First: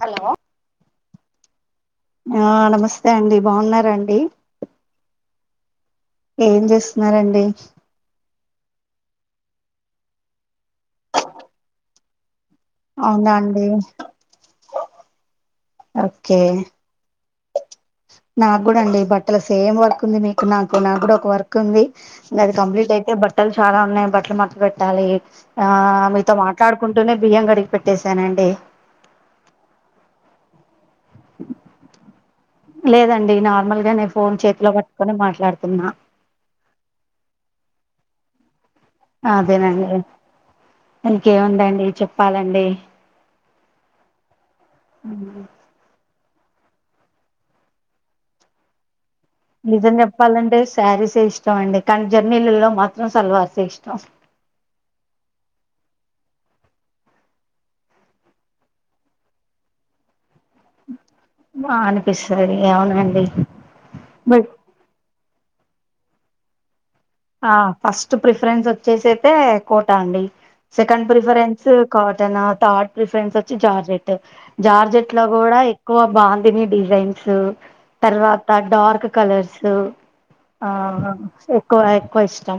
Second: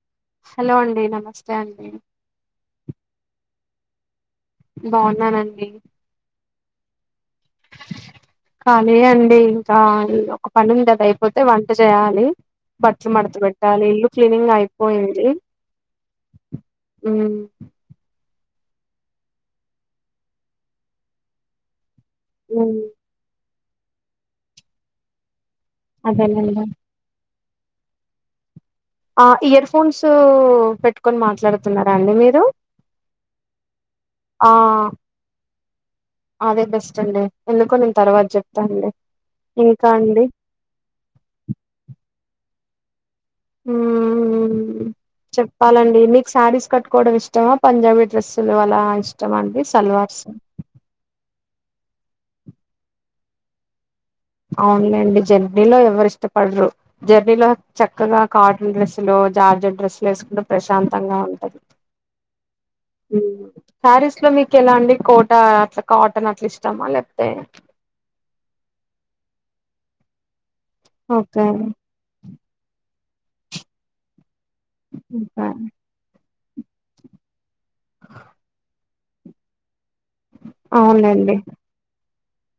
Hello hello అండి నమస్తే అండి ఆహ్ నమస్తే అండి బాగున్నారండి బాగున్నానండి ఏం చేస్తున్నారండి కాలీ ఏ అండి ఇంకా ఒక పని ఉంది అది అయిపోతే వంట చేయాలి బట్టలు అవునా మడత అండి పెట్టాలి ఇల్లు క్లీనింగ్ అయిపోయింది ఓకే ఉమ్ నాకు గుడా అండి బట్టల సేమ్ వర్క్ ఉంది మీకు నాకు నాకు కూడా ఒక వర్క్ ఉంది ఇంగ అది ఉమ్ కంప్లీట్ అయితే బట్టలు చాలా ఉన్నాయి బట్టలు మడత పెట్టాలి ఆహ్ మీతో అదేనండి మాట్లాడుకుంటూనే బియ్యం కడిగేసి పెట్టేశానండి ఆ ఇయర్ ఫోన్సు పెట్టు లేదండి నార్మల్గానే ఫోన్ ఆ చేతిలో పట్టుకొని మాట్లాడు తున్న అదే బెస్ట్ అండి ఎందుకో నేను తర్వాత చెప్ అదేనండి ఇంకేముందండి చెప్పాలండి ఉమ్ చెప్పాలండి మీ సారీస్ కట్కోవడం ఇష్టమా పంజాబీ డ్రెస్లు అలా ఇష్ట నిజం చెప్పాలంటే సారీసే ఇష్టం అండి కానీ జర్నీలలో మాత్రం సల్వార్సే ఇష్టం అవునులేండి జర్నీలో ఎవరు ఇష్టపడరు జర్నీలో చక్కగా కాటన్ డ్రెస్సులు జార్జెట్ డ్రస్లు వసుకుంట ప్రశాంతంగా ఉంటది బా అనిపిస్తది అవునండి ఉమ్ సారీస్ లో బట్ మీకు ఎలా అండి కోట్ అట్లా కాటన్ అట్లా ఇష్టామా లేక్ ఆ ఫస్ట్ ప్రిఫరెన్స్ వచ్చేసైతే కోట అండి second okay preference cotton third preference వచ్చి జార్జెట్ జార్జెట్ లో ఓకే కూడా ఎక్కువ బాన్ ని డిజైన్స్ తర్వాత డార్క్ కలర్స్ ఆహ్ అవునులేండి ఎక్కువ ఎక్కువ ఇష్టం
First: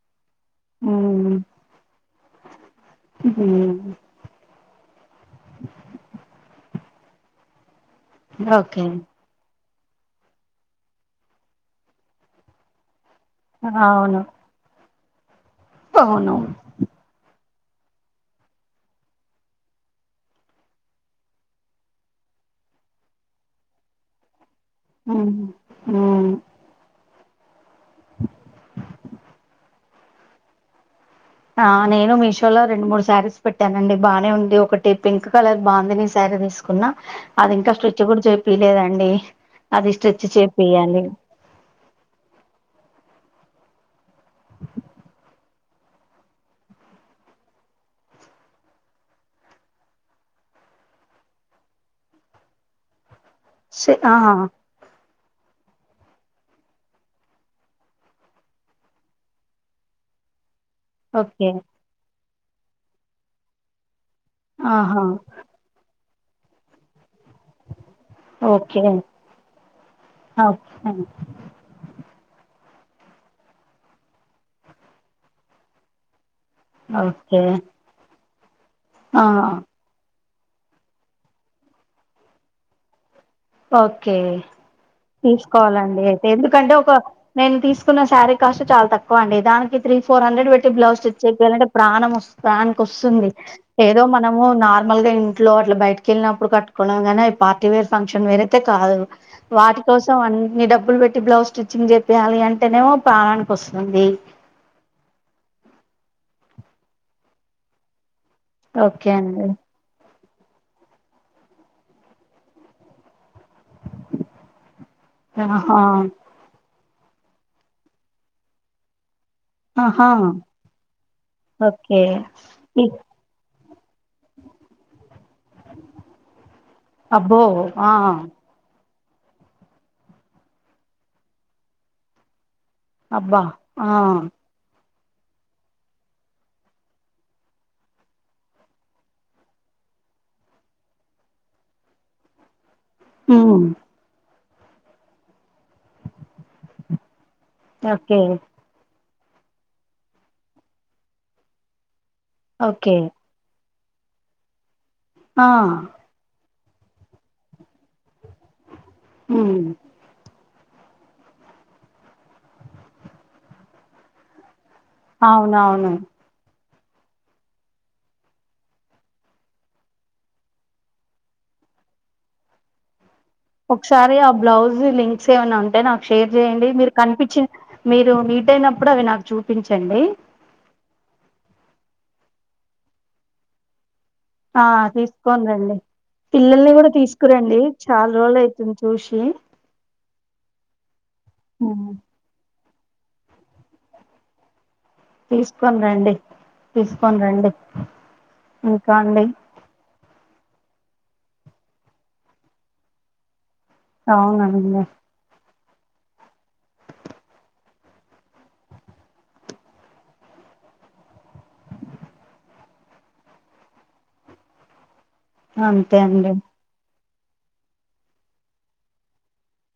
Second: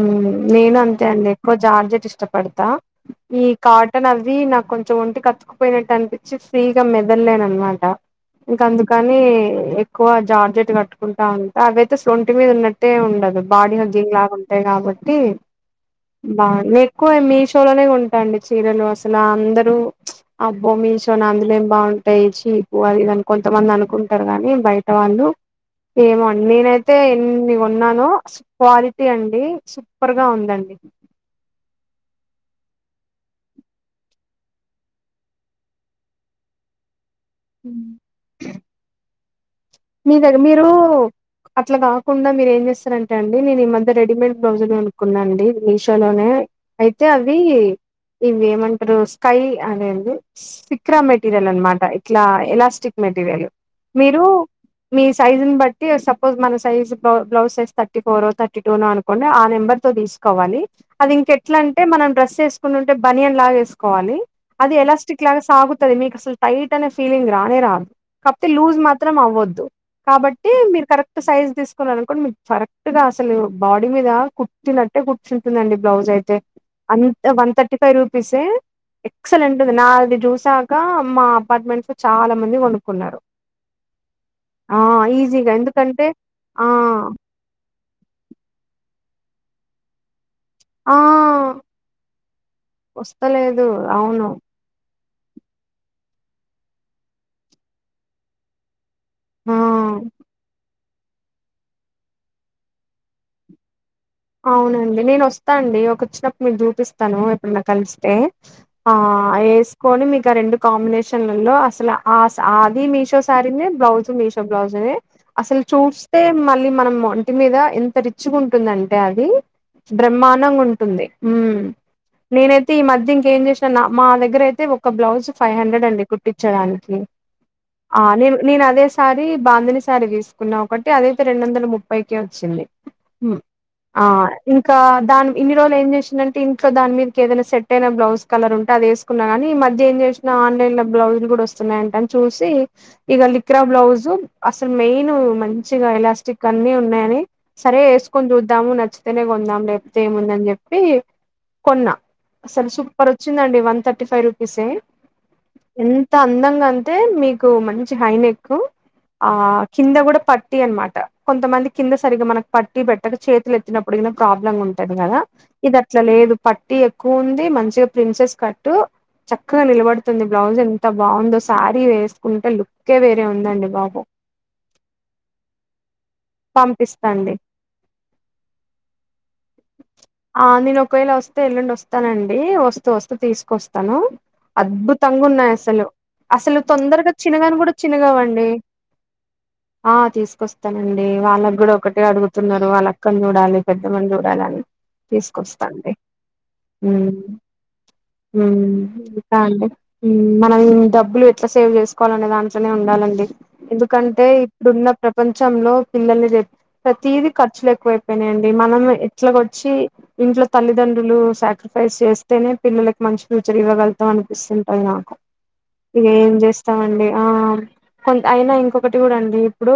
ఉమ్ నేను అంతే అండి మ్మ్ ఎక్కువ జార్జెట్ ఇష్టం పడతా ఈ మ్మ్ కాటన్ అవీ నాకు కొంచెం ఒంటి కత్తుకుపోయినట్టు అనిపించి ఫ్రీగా మెదల్లేన అనమాట ఇంక ఓకే అందుకని ఎక్కువ జార్జెట్ కట్టుకుంటా ఉంటే అవియితే స్లొంటి మీద ఉన్నట్టే ఉండదు బాడీ హగ్గింగ్ అవును లాగా ఉ గాబట్టి అవును బాగు నెకువ మీ షో మేషో లో నే కొంటా అండి చీరలు అసలు అందరూ అబ్బా మీషో నా అందులో ఏం బాగుంటాయి చి పు అది అని కొంతమంది అనుకుంటారు గానీ బయట వాళ్ళు మ్మ్ ఏమో మ్మ్ అన్ నేనైతే ఎన్ని కొన్నానో క్వాలిటీ అన్ సూపర్ గా ఉందండి ఆ నేను మీషోలో రెండు మూడు శారీస్ పెట్టానండి బానే ఉంది ఒకటి పింక్ కలర్ బాందిని శారీ తీసుకున్నా అది ఇంకా ఉమ్ స్టిచ్ కూడా చెపిలేదండి మీ దగ్గర మీరు అట్లా కాకుండా మీరు ఏం చేస్తారం అండి నేను ఈ మధ్య రెడీమేడ్ బ్లౌజులు అనుకున్నా అండి మీషో లోనే అయితే అవి ఇవి ఏమంటారు స్కై అది ఎంది సిక్రా మెటీరియల్ అనమాట ఇట్లా ఎలాస్టిక్ మెట్ టిరియల్ సే మీరు ఆహా మీ సైజుని బట్టి సపోజ్ మన size blouse size thirty four thirty two నో అనుకోండి ఆ నెంబర్ తో తీసుకోవాలి అది ఓకే ఇంకెట్లా అంటే మనం డ్రస్ చేసుకుంటుంటే బనియన్ లాగ వేసుకోవాలి అది ఆహా ఎలాస్టిక్ లాగా సాగుతది మీకస్సలు టైట్ అనే ఫీలింగ్ రానే రాదు కాపోతే లూజ్ ఓకే మాత్రం అవ్వద్దు కాబట్టి మీరు ఓకే కరెక్ట్ సైజ్ తీసుకున్న అనుకోండి మీ కరెక్ట్ గా అసలు బాడీ మీద కుట్టినట్టే కుర్చుంటుందండి బ్లౌజ్ అయితే అంత okay one thirty five rupees ఆ ఎక్సలెంట్ నాది జ్యూస్ కాగా మా అపార్ట్మెంట్స్ లో చాలా మంది కొనుక్కున్నారు ఓకే ఆ ఈజీగా తీసుకోవాలండి ఎందుకంటే అయితే ఆ ఎందుకంటే ఒక నేను తీసుకున్న శారీ కాస్ట్ చాలా తక్ తకువ అండి దానికి త్రీ ఫోర్ హండ్రెడ్ ట్టి పెట్టి ఆ బ్లౌజ్ స్టిచ్ చెపియాలి అంటే ప్రాణం వస్ ప్రాణానికి వస్తుంది వస్తలేదు ఏదో అవును మనము నార్ నార్మల్ గా ఇంట్లో అట్లా బయటకి వెళ్ళినప్పుడు కట్టుకువడం గానీ అ పార్టీ వేర్ ఫంక్షన్ వేరైయితే కాదు వాటి ఆ కోసం అన్ని డబ్బులు పెట్టి బ్లౌజ్ స్టిచ్చింగ్ చెప్పియాలి అంటేనేమో ప్రాణానికి వస్తుం అవునండి నేను వస్తా అండి ఒక వచ్చినప్పుడు మీరు చూపిస్తాను ఎప్పుడన్నా కలిస్తే ఓకే అండి ఇంకా రెండు కాంబినేషన్లలో అసలు ఆస్ అ ది మీషో శారీ నే బ్లౌజ్ మీషో బ్లౌజ నే అసలు ఆహా చూస్తే మళ్ళీ మనం ఒంటి మీద ఎంత రిచ్ గుంటుందంటే అది ఆహా బ్రహ్మాండంగా ఉంటుంది ఉ ఓకే నేనైతే ఈ ఇ మధ్య ఇంకేం చేసినాను నా మా దగ్గర అయితే ఒక బ్లౌజ్ ఫైవ్ హండ్రెడ్ అండి కుట్టించడానికి ఆ నిన్ నిన్ అదేస్ సారి బాందిని శారీ తీసుకున్నా ఒకటి అదయితే రెండు వందల ముప్పైకె వచ్చింది హ్మ్. అబ్బా ఆ ఇంకా కా దాని ఇన్ని రోజులు ఏం చేసింనంటే ఇంట్లో దాని మీదకి ఏదైనా సెట్ అయిన బ్లౌజ్ కలర్ ఉంటే అది వేసుకున్నా కానీ ఈ మ మధ్య ఏం చేసినా ఆన్లైన్ లో బ్లౌజ్లు కూడా వస్తున్నాయంట అని చూసి ఇగ లిక్రా ఉమ్ బ్లౌజు అసలు మెయిన్ మ మంచిగా ఎలాస్టిక్ అన్ని ఉన్నాయని సరే ఓకే వేసుకొన్ చుద్ నచ్చితనే కొందాం లేకపోతే ఏముందని చెప్పి కొన్నా అసలు ఓకే సూపర్ వచ్చిందండి వన్ థర్టీ ఫైవ్ రూపీసే ఆ ఎంత అందంగా అంతే మీకు మంచి హైనెక్ ఆ ఉమ్ కింద కూడా పట్ ట్టి అన్మాట కొంతమంది కింద సరిగా మనకు పట్టి పెట్టక చేతులు ఎత్తినప్పుడు ప్రాబ్లమ్ ఉం టది కదా ఇది అవునవును అట్లా లేదు పట్టి ఎక్కువ ఉంది మంచిగా ప్రిన్సెస్ కట్టు చక్కగా నిలబడుతుంది బ్లౌజ్ ఎంత బాగుందో శారీ వేసుకుంటే లుక్కే వే ఒకసారి ఆ బ్లౌజ్ లింక్స్ ఏమైనా ఉంటే నాకు షేర్ చేయండి మీరు పంపిస్తాండి కనిపించి మీర్ రు మీట్ అయినప్పుడు అవి నాకు చూపించండి డి వస్తూ వస్తూ తీసుకొస్తాను ఆ అద్భుతంగా తీసుకొని ఉన్నాయి రండి అసలు అసలు పిల్లల్ని కూడా తొందరగా చినగాని తీసుకురండి కూడా చాలా రోజులు చిన్నగావండి అయితుంది చూసి ఆ తీసుకొస్తానండి వాళ్ళకు కూడా ఉమ్ ఒకటే అడుగుతున్నారు మన అక్కని చూడాలి పెద్దమని చూడాలిని తీసుకని రండి ఉ తీసుకొని రండి ఉ ఇంకా అండి ఇంకండి మనం డబ్బులు ఎట్లా సేవ్ చేసుకోవాలనే దాంట్లోనే ఉండాలండి ఎందుకంటే అవునండి ఇప్పుడున్న ప్రపంచంలో పిల్లల్ని ప్రతీదీ ఖర్చు ఏ ఎక్కువైపోయినాయండి మనం ఎట్లాగొచ్చి ఇంట్లో తల్లిదండ్రులు సాక్రిఫైస్ చేస్తేనే పిల్ల మంచి ఫ్యూచర్ ఇవ్వగగుతాం అనిపిస్తుంటంది నాకు అంతే ఇక అండి ఏం చేస్తాండి కొ అయినా ఇంకొకటి కూడా అండి ఇప్పుడు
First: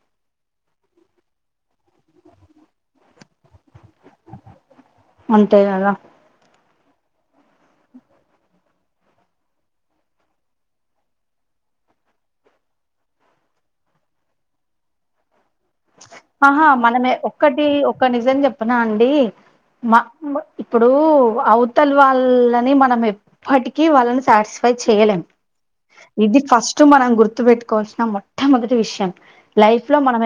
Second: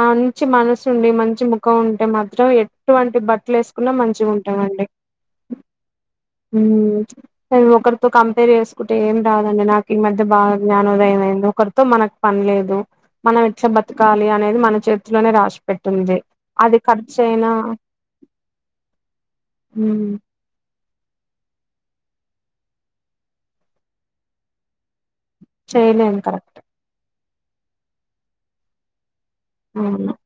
మంచి మనసు ఉండి మంచి ముఖం ఉ టే మాత్రం ఎటువంటి బట్టలు వేసుకున్నా మంచిగా ఉంటామండి అంతే కదా అ ఒకరితో కంపేర్ చేసుకుంటే ఏం రాదండి నాకు ఈ మధ్య బాగా జ్ఞానోదయం అయిందో ఒకరితో మనకు పనిలేదు మనం ఇట్లా బతకాలి అనేది మన చేతిలోనే రాసు పెట్ంది ఆ మనమే ఒక్కటి ఒక నిజం చెప్పన్నా అండి మా ఉమ్, ఇప్పుడు అవతల వాళ్ళని మనం ఎప్పటికీ వాళ్ళని సాటిస్ఫై చేయలేం చేయలేం ఇది కరెక్ట్ ఫస్ట్ మనం గుర్తు పెట్టుకోవాల్సిన మొట్టమొదటి విషయం లైఫ్ లో అవును మనం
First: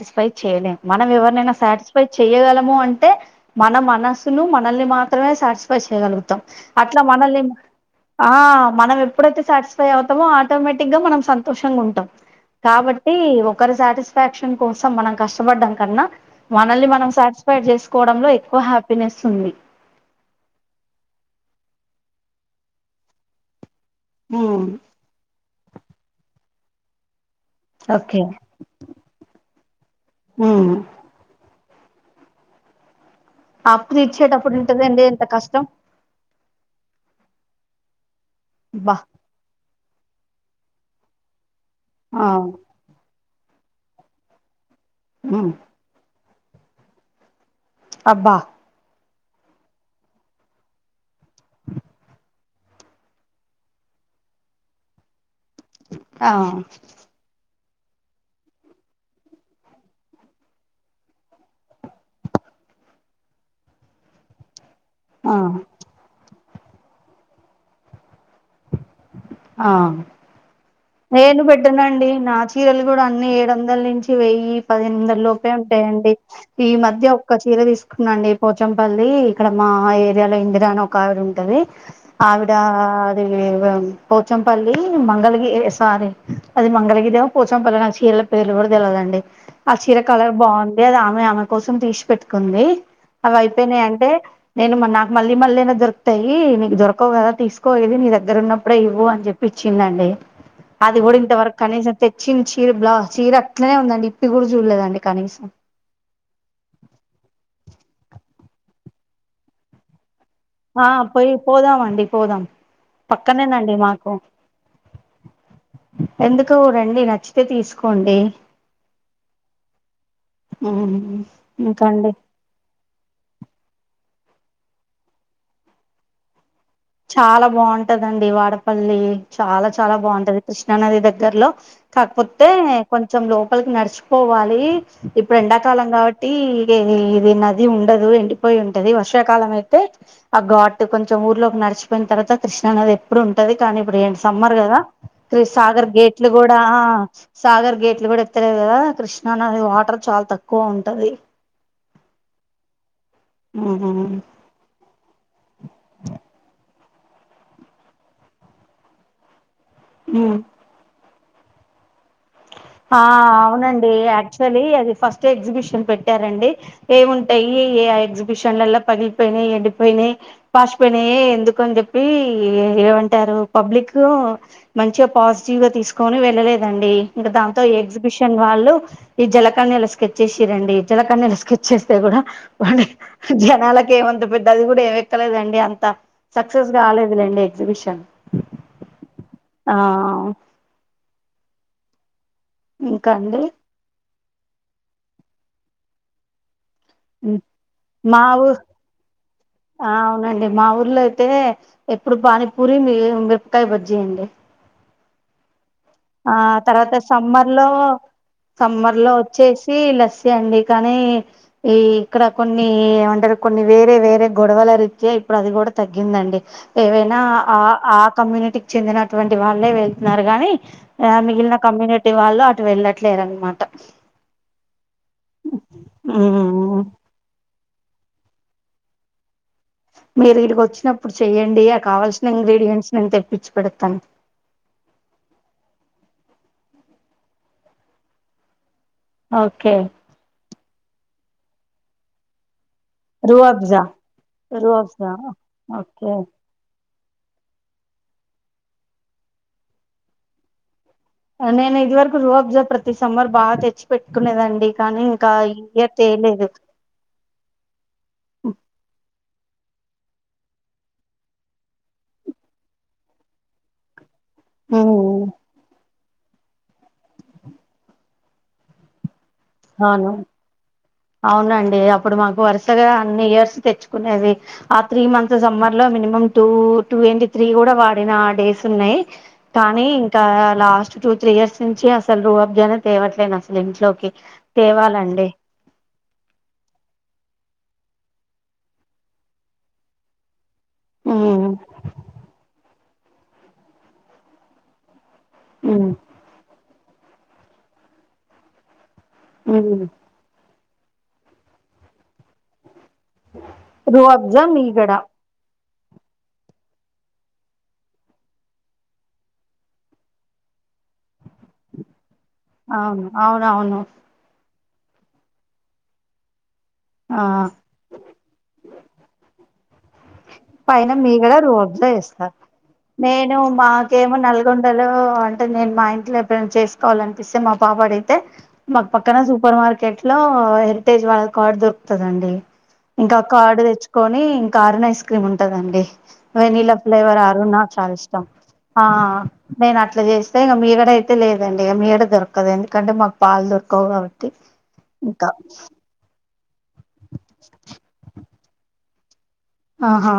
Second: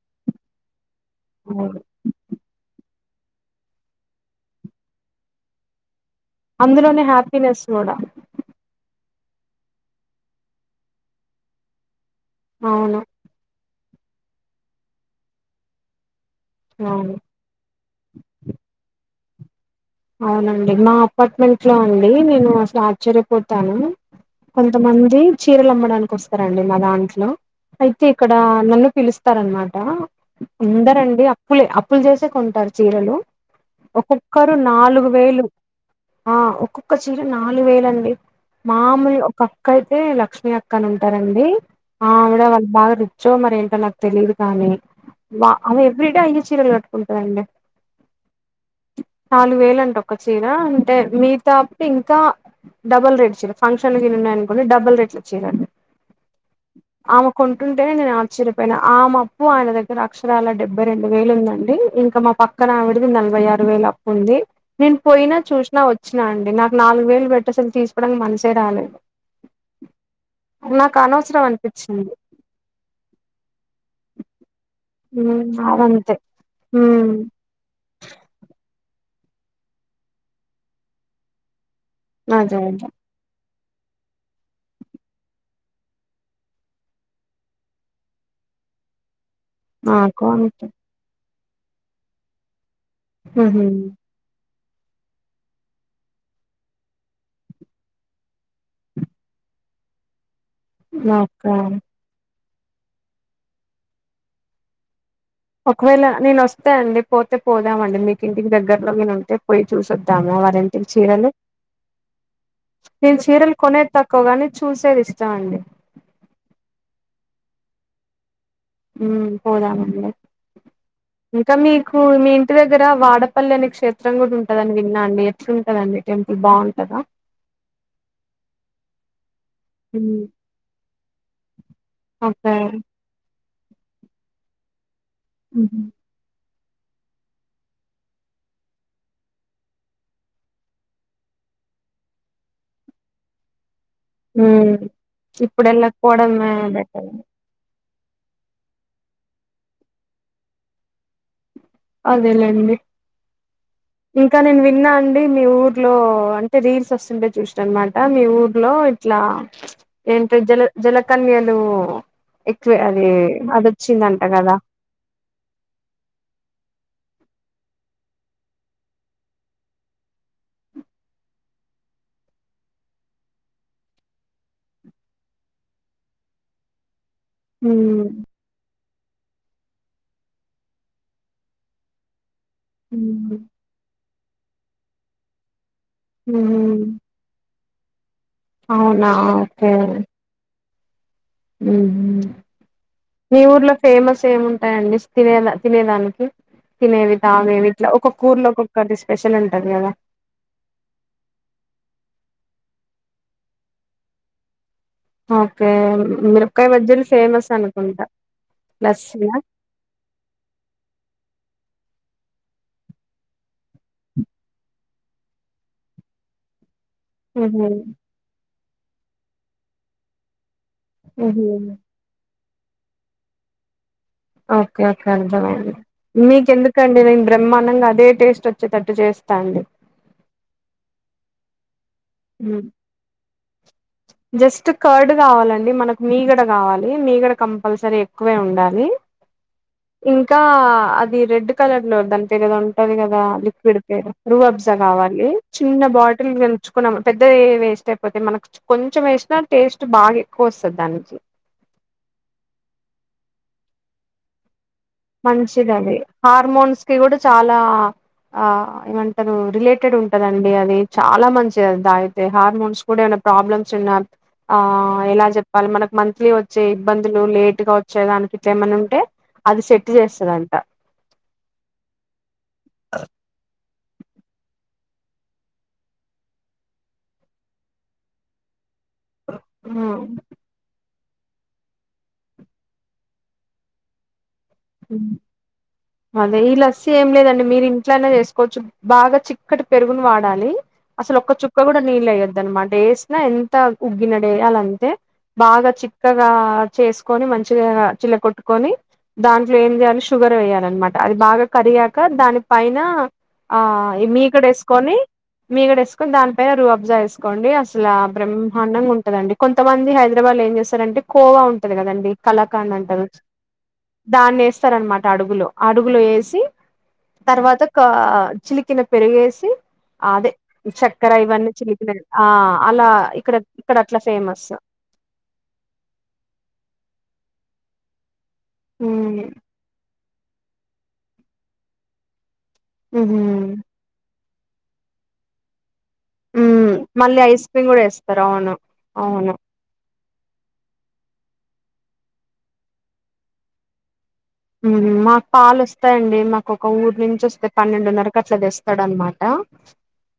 టిస్ఫై చేయలే మనం ఎవరినైనా అవును. సాటిస్ఫై చేయగలము అంటే అంటే మన మనసును మనల్ని మాత్రమే సాటిస్ఫై చేయగలుగు తం అట్లా అందులోనే మనల్ని హ్యాపీనెస్ కూడా ఆ మనం ఎప్పుడైతే సాటిస్ఫై అవుతామో ఆటోమేటిక్ గా మనం సంతోషంగా ఉంటాం అవును కాబట్టి ఒకరు సాటిస్ఫై కోసం మనం కష్టపడడం కన్నా మనల్ని అవును మనం సాటిస్ఫై చేసుకోవడంలో ఎక్కువ హ్యాపీనెస్ ఉంది అవునండి మా అపార్ట్మెంట్ లో అండి నేను అసలు ఆశ్చర్యపోతాను ఉమ్ కొంతమంది చీరలు అమ్మడానికి వస్తారండి మా దాంట్లో అయితే ఓకే ఇక్కడ నన్ను పిలుస్తార అనమాట ఉమ్ అందరండి అప్పులే ఆప్పులు చేసే కొంటారు చీరలు అప్పు తిరిచ్చేటప్పుడు నాలుగువేలు ఆ ఒక్కఒక్క చి నాలుగు వేల అండి బా మామూలు ఒక అక్క అయితే లక్ష్మీ అక్క అని ఉంటారండి ఆ ఆవిడ అవును వాళ్ళు బాగా రిచ్చో మరి ఏంటో నాకు తెలీదు కానీ వా అ ఎవ్రీడే అయ్యచ్చ చీరలు కట్టుకుంటారండి అబ్బా నాలుగు వేల అంటే ఒక చీర అంటే మీతోప్పుడు ఇంకా డబు రట్ ఫంక్షన్లు ఉన్నా అనుకోండీ డబల్ రేట్లు ర ఆ ఆమె కొ ఆంటేనే నేను ఆశ్చర్యపోయిన ఆ మా అప్పు ఆయన దగ్గర అక్షరాల డెబ్బై రెండు వేలు ఉందండి ఇంకా మా పక్క క్క నా విడది నలభై ఆరు వేల అప్పుంది నేను పోయినా ఆ చూసిన వచ్చినా అండి నాకు నాలుగు వేలు పెట్టి అసలు తీసుకోవడానికి మనసే రాలేదు ఆ నాకు నేను అనవసరం పెట్టనండి అనిపించింది నా చీరలు కూడా అన్ని ఏడు వందల నుంచి వెయ్య పదినిమింద హ్మ్ లోపే ఉంటాయండి అదంతే ఈ మధ్య హ్మ్ ఒక్క చీర తీసుకున్నాండి పోచంపల్లి ఇక్కడ మా ఏరియాలో ఇందిరా అని ఒక ఆవిడ ఉంటది ఆవిడ అదే అదే రాలీట్ వ్యం పోచంపల్లి మంగళ్ గి ఎసు సారీ అది మంగళ్ గిరో పోచ్చంపల్లో చీర్లా పేర్లు గూడా తెల్వదండి ఆ చీర నాకు కలర్ అంతే బాఉంది అది ఆమె ఆమె కోసం తీస్ పెట్టుకుంది హుహు. అవైపేయ్ నై అంటే నేను మా నాక్ మళ్ళీ మళ్ళైనా దొర్కుతాయ్ నీకు దొరకవు కదా తీసుకో ఇది నీ దగ్గర ఉన్నప్పుడే ఇవ్వు అన్ జేప్పి చిందండి అది కూడా ఇంతవర్క్ ఓకే కనీసం తెచ్చిన్ చీర బ్లా చీర అట్లనే ఉందండి ఇప్పి గూడా జూడ్ లేదండి ఒక్ వేళ నేనోస్తే అండి పోతే పోదామండి మీకీ ఇంటికి దగ్గర్లో నేనుంటే పోయ్ చూసొద్ దామ ఆ వారింటిక్ చీరాలు పోయి పోదామండి పోదాం నేన్ చీర్లు పక్కనేనండి కొనేద్ మాకు తక్కు గాని చూసేద్ ఇష్టవండి ఎందుకు రండి నచ్చితే తీస్ కోండి ఉమ్ పోదామండి ఉమ్ ఇంకా మీకు ఇంకండి మీ ఇంటి దగ్గర వాడపల్లే అనే క్షేప్ ష్టంగుటుందని విన్నా అండి ఎట్లుంటదండి టెంపుల్ బాఉం చాలా బాఉంటదండి వాడపల్లి చాలా చాలా బాఉంటది క్రీష్ణా నది దగ్గర్లో కాక్ పోతే ఓకే కొంచెం లోపల్కి నడ్చిపోవాలి ఇపుడు ఉమ్ ఎండాకాలం గావట్టి ఇది ఇది నది ఉండదు ఎండిపేయి ఉంటది వర్షాకాలం ఐతే ఆ ఘాటు కొంచెం ఊర్లోక్ నడ్చ్ చ్ పెన్ తర్వత క్రీష్ణ నది ఇప్పుడుంటాది కానీ మ్ ప్పుడెంటూ సమ్మర్ గదా క్రిస్ ఇప్పుడు సాగర్ గేట్లు వెళ్ళకపోవడమే గూడా ఆ బెటర్ సాగర్ గేట్ ఇద్ గూడా వత్తలేద్ గదా క్రీష్ణా నది వాటర్ చాల్ తక్కువుంటది అదేలేండి ఇంకా నేన్ విన్ నాండ్ డి మీ ఊర్లో అంటే రీల్స్ సోసుంటే చూష్ నన్ మాట మీ ఊర్లో ఇట్లా ఏంటి ఉమ్ జలక్ జలకన్యాలు ఇ ఆ ఔనండి యాక్చువల్లీ అది ఫస్ట్ ఎగ్స్ బిషన్ పెట్టారండి ఏముంటాయి ఏ ఏ ఆ ఎగ్స్ బిషన్లలో పగిల్ పేయినాయి ఎండిపేయినాయి పాష్ పోయినాయే ఎందుకు అన్ జెప్ ఈయియ్ ఏవంటారు పబ్లికు మంచిగా పాజిటివ్ గా తీస్ కొని వెళ్ళలేదండి ఇంగ తో ఎగ్స్ హ్మ్ బిషన్ వాళ్ళు ఈ జలక్ కన్నెల స్కెచేశిరండి జల కన్యాల స్కెచేస్తే గూడా వడల్ జనాలకేవంత్ పెద్ద అది గూడా ఏంవ్ ఎక్కలేదండి అంత సక్సెస్ గాలేదులేండి ఎగ్స్ బిషన్ ఔనా ఓకే ఉమ్ ఇంకా మీ అండి ఊర్లో ఫేమస్ సేముంటాయండి తినేద తినేదాన్కి తినేవి తాగేవి ఇట్లా మా ఒక్కక్ ఊర్లో ఊ ఒక్కక్ టి స్పెషలన్ ఆ ఔనండి మా ఊర్లులైతే ఎప్పుడు బా పనీ పూరి మీ మిర్ ప్ కాయ్ బజ్జీ అండి ఓకే ఆ మిర్పకాయ్ తర్వాత బజ్జిలు ఫేమస్ సమ్మర్ లో అనుకుంటా సమ్మర్ లో లస్సీనా ఓచ్చేసి లస్సి అండి కానీ ఈ ఇక్కడ కొన్ని ఏవంటరు కొన్ని వేరే వేరే గొడవల రీత్యా ఇప్పుడు అది గూడా తగ్గిందండి ఏవైనా ఆ హ్మ్ ఆ కమ్యూనిటీక్ చెందినటువంటి వాళ్ళే వెళ్తున్నారు గాని ఆ మిగిలిన హ్మ్ కమ్యూనిటీ వాళ్ళు అటు వెళ్ళట్లేరన్ మాట ఓకే ఓకే అర్థమైంది మ్మ్ మీకెందుకండి నేన్ బ్రమ్మ నంగా అదే టేస్ట్ వోచ్చేటట్టు చేస్తాండి మీర్ ఈడ్ కోచ్చినప్పుడు చెయ్యండి ఆ కావాల్సిన ఉమ్ ఇంగ్రీడియంట్స్ నేను తెప్పించి పెడతాను జస్టు కర్డ్ గావాలండి మనకు మీగడ గావాలి మీగాడా కంపల్ సరీ ఎక్కువే ఉండాలి ఓకే ఇంకా అద్ ఈ రెడ్డు కలర్ లో దాన్ పేర్ ఏదవం ది కదా లిక్విడ్ రూఅబ్జా పే రూబ్ రోబ్జా కావాలి చిన్న ఓకే బాటిల్ గలుచు న్నా పెద్దది వేస్ట్ అయిపోతే మనకు కొంచెం వేసినా టేస్ట్ బాగా ఎక్కువ వస్తుంది దానికి నేను ఇది వరకు రూబ్జా ప్రతి సమ్మర్ బాగా తెచ్చి పెట్టుకునేదండి కానీ ఇంకా ఈ మంచిది ఇయర్ అది తేలేదు హార్మోన్స్ కి కూడా చాలా ఆ ఏమంటారు రిలేటెడ్ ఉంటదండి అది చాలా మంచిది దా అయితే హార్మోన్స్ కూడా ఏమైనా ప్రాబ్లమ్స్ ఉన్నా ఆ ఎలా హ్మ్. చెప్పాలి మనకు మంత్లీ వచ్చే ఇబ్బందులు లేట్ గా వచ్చేదానికి ఇట్లా ఏమన్నా ఉంటే పర్తి అవును చేస్తుదంట అవునండి అప్పుడు మాకు వరుసగా అన్ని ఇయర్స్ తెచ్చుకు నేది ఆ త్రీ మంత్స్ సమ్మర్ లో మినిమం టూ టూ ఏంటి త్రీ కూడా వాడిన ఆ డేస్ న్నాయి ఆ కానీ ఇంకా లాస్ట్ టూ త్రీ ఇయర్స్ నుంచి అసలు రూహబ్జానే తేవట్లేను అసలు ఇంట్లోకి ఉమ్ తేవాలండి అదే ఈ లస్సీ ఏం లేదండి మీరు ఇంట్లోనా చేసుకోవచ్చు బాగా చిక్కటి పెరుగును వాడాలి అసలు ఒక్క చుక్క కూడా నీళ్ళు అయ్యొదు అన్నమాట డేస్ిన ఎంత ఉగ్గిన డేయాలంతే బాగా చిక్కగా చేసుకొని మంచిగా చిల్ల కొట్టుకొని దాంట్లో ఏం చేయాలి షుగర్ వేయాలిన్నమాట అది బాగా కరిగాక దాని పైన ఆ మీక్కడ రూఅబ్జా మీగడ వేసుకొని మీగడ వేసుకొని దానిపైన రూ అబ్జా వేసుకోండి అసలు ఆ బ్రహ్మాండంగా ఉంటదండి కొంతమంది హైదరాబాద్ ఏం చేస్తారంటే కోవా ఉంటది కదండి కళాకాడ్ అంటారు అవును అవునవును లేస్తారన్నమాట అడుగులో అడుగులో వేసి ఆ తర్వాత కా చిలికి పెరుగు ఎసి అదే పైన చక్కెర మీగడ ఇవన్నీ రోబ్జా చిరికిిన ఆ ఏస్తారు అలా ఇక్కడ నేను ఇక్కడ అట్లా మాకేమో ఫేమస్ నల్గొండలో అంటే నేను మా ఇంట్లో ఎప్పుడైనా చేసుకోవాలంటే పసే మా పాప అడితే మా పక్కన ఉమ్ సూపర్ మార్కెట్ ఇ లో హెరిటేజ్ వాళ్ళ కార్డు దొరుకుతుదండి ఇంకా ఉహు కార్డు తెచ్చుకొని అరుణ్ ఐస్ క్రీమ్ ఉంటదండి ఉమ్ వెనీలా ఫ్లేవర్ మళ్ళీ ఆరు ఐస్ క్రీమ్ నాకు కూడా చాలా వేస్తారు ఇష్టం అవును ఆ అవును నేను ఇట్లా చేస్తే ఇక మీగడ అయితే లేదండి ఇక మీగడ దొరకదు ఎందుకంటే మాకు పాలు దొరకవు కాబట్టి మాకు ఇంకా పాలు వస్తాయంండి మాకు ఒక ఊరు నుంచి వస్తే పన్నెండున్నరకు అట్ల తెస్తాడు అనమాట ఆహా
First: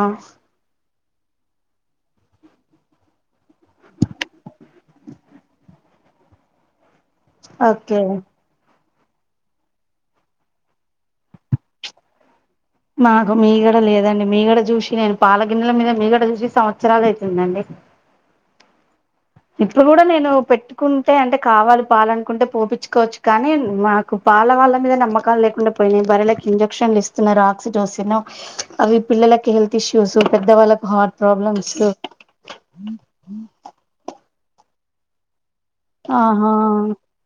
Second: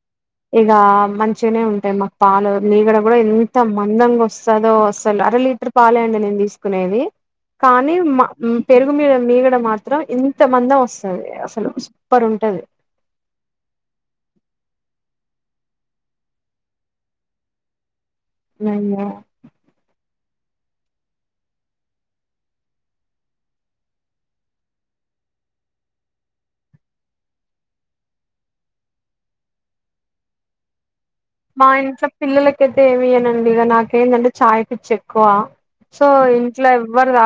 మంచిగానే ఉంటాయి మాకు పాలు మీగడ కూడా ఎంత మందంగా వస్తుందో అసలు అర లీటర్ పాలేంట తీసుకునేది కానీ ఓకే పెరుగు మీ మీగడ మాత్రం ఇంత మందం వస్తు మాకు మీగడా లేదండి మీ కూడాడ చూసి నేను పాలగిన్నెల మీద మీగడ చూసి సంవత్సరాలు అవుతుందండి అయ్యో ఇప్పుడు కూడా నేను పెట్టుకుంటే అంటే కావాలి పాలనుకుంటే పోపచ్చుకోవచ్చు కానీ మాకు పాల వాళ్ళ మీద నమ్మకాలు లేకుడా పోయినాయి బరికి ఇంజెక్షన్లు ఇస్తున్నారు ఆక్సిడోసలో అవి పిల్ల ళ్కి హెల్త్ ఇష్యూస్ పెద్ద వాళ్ళకి హార్ట్ మా ప్రాబ్లమ్స్ ఇంట్లో పిల్లలకైతే ఏమయనండి ఇక నాకేంటంటే చాయ పిర్చ్చి ఎక్కువ సో ఇంట్లో ఆహా ఎవ్వరు తా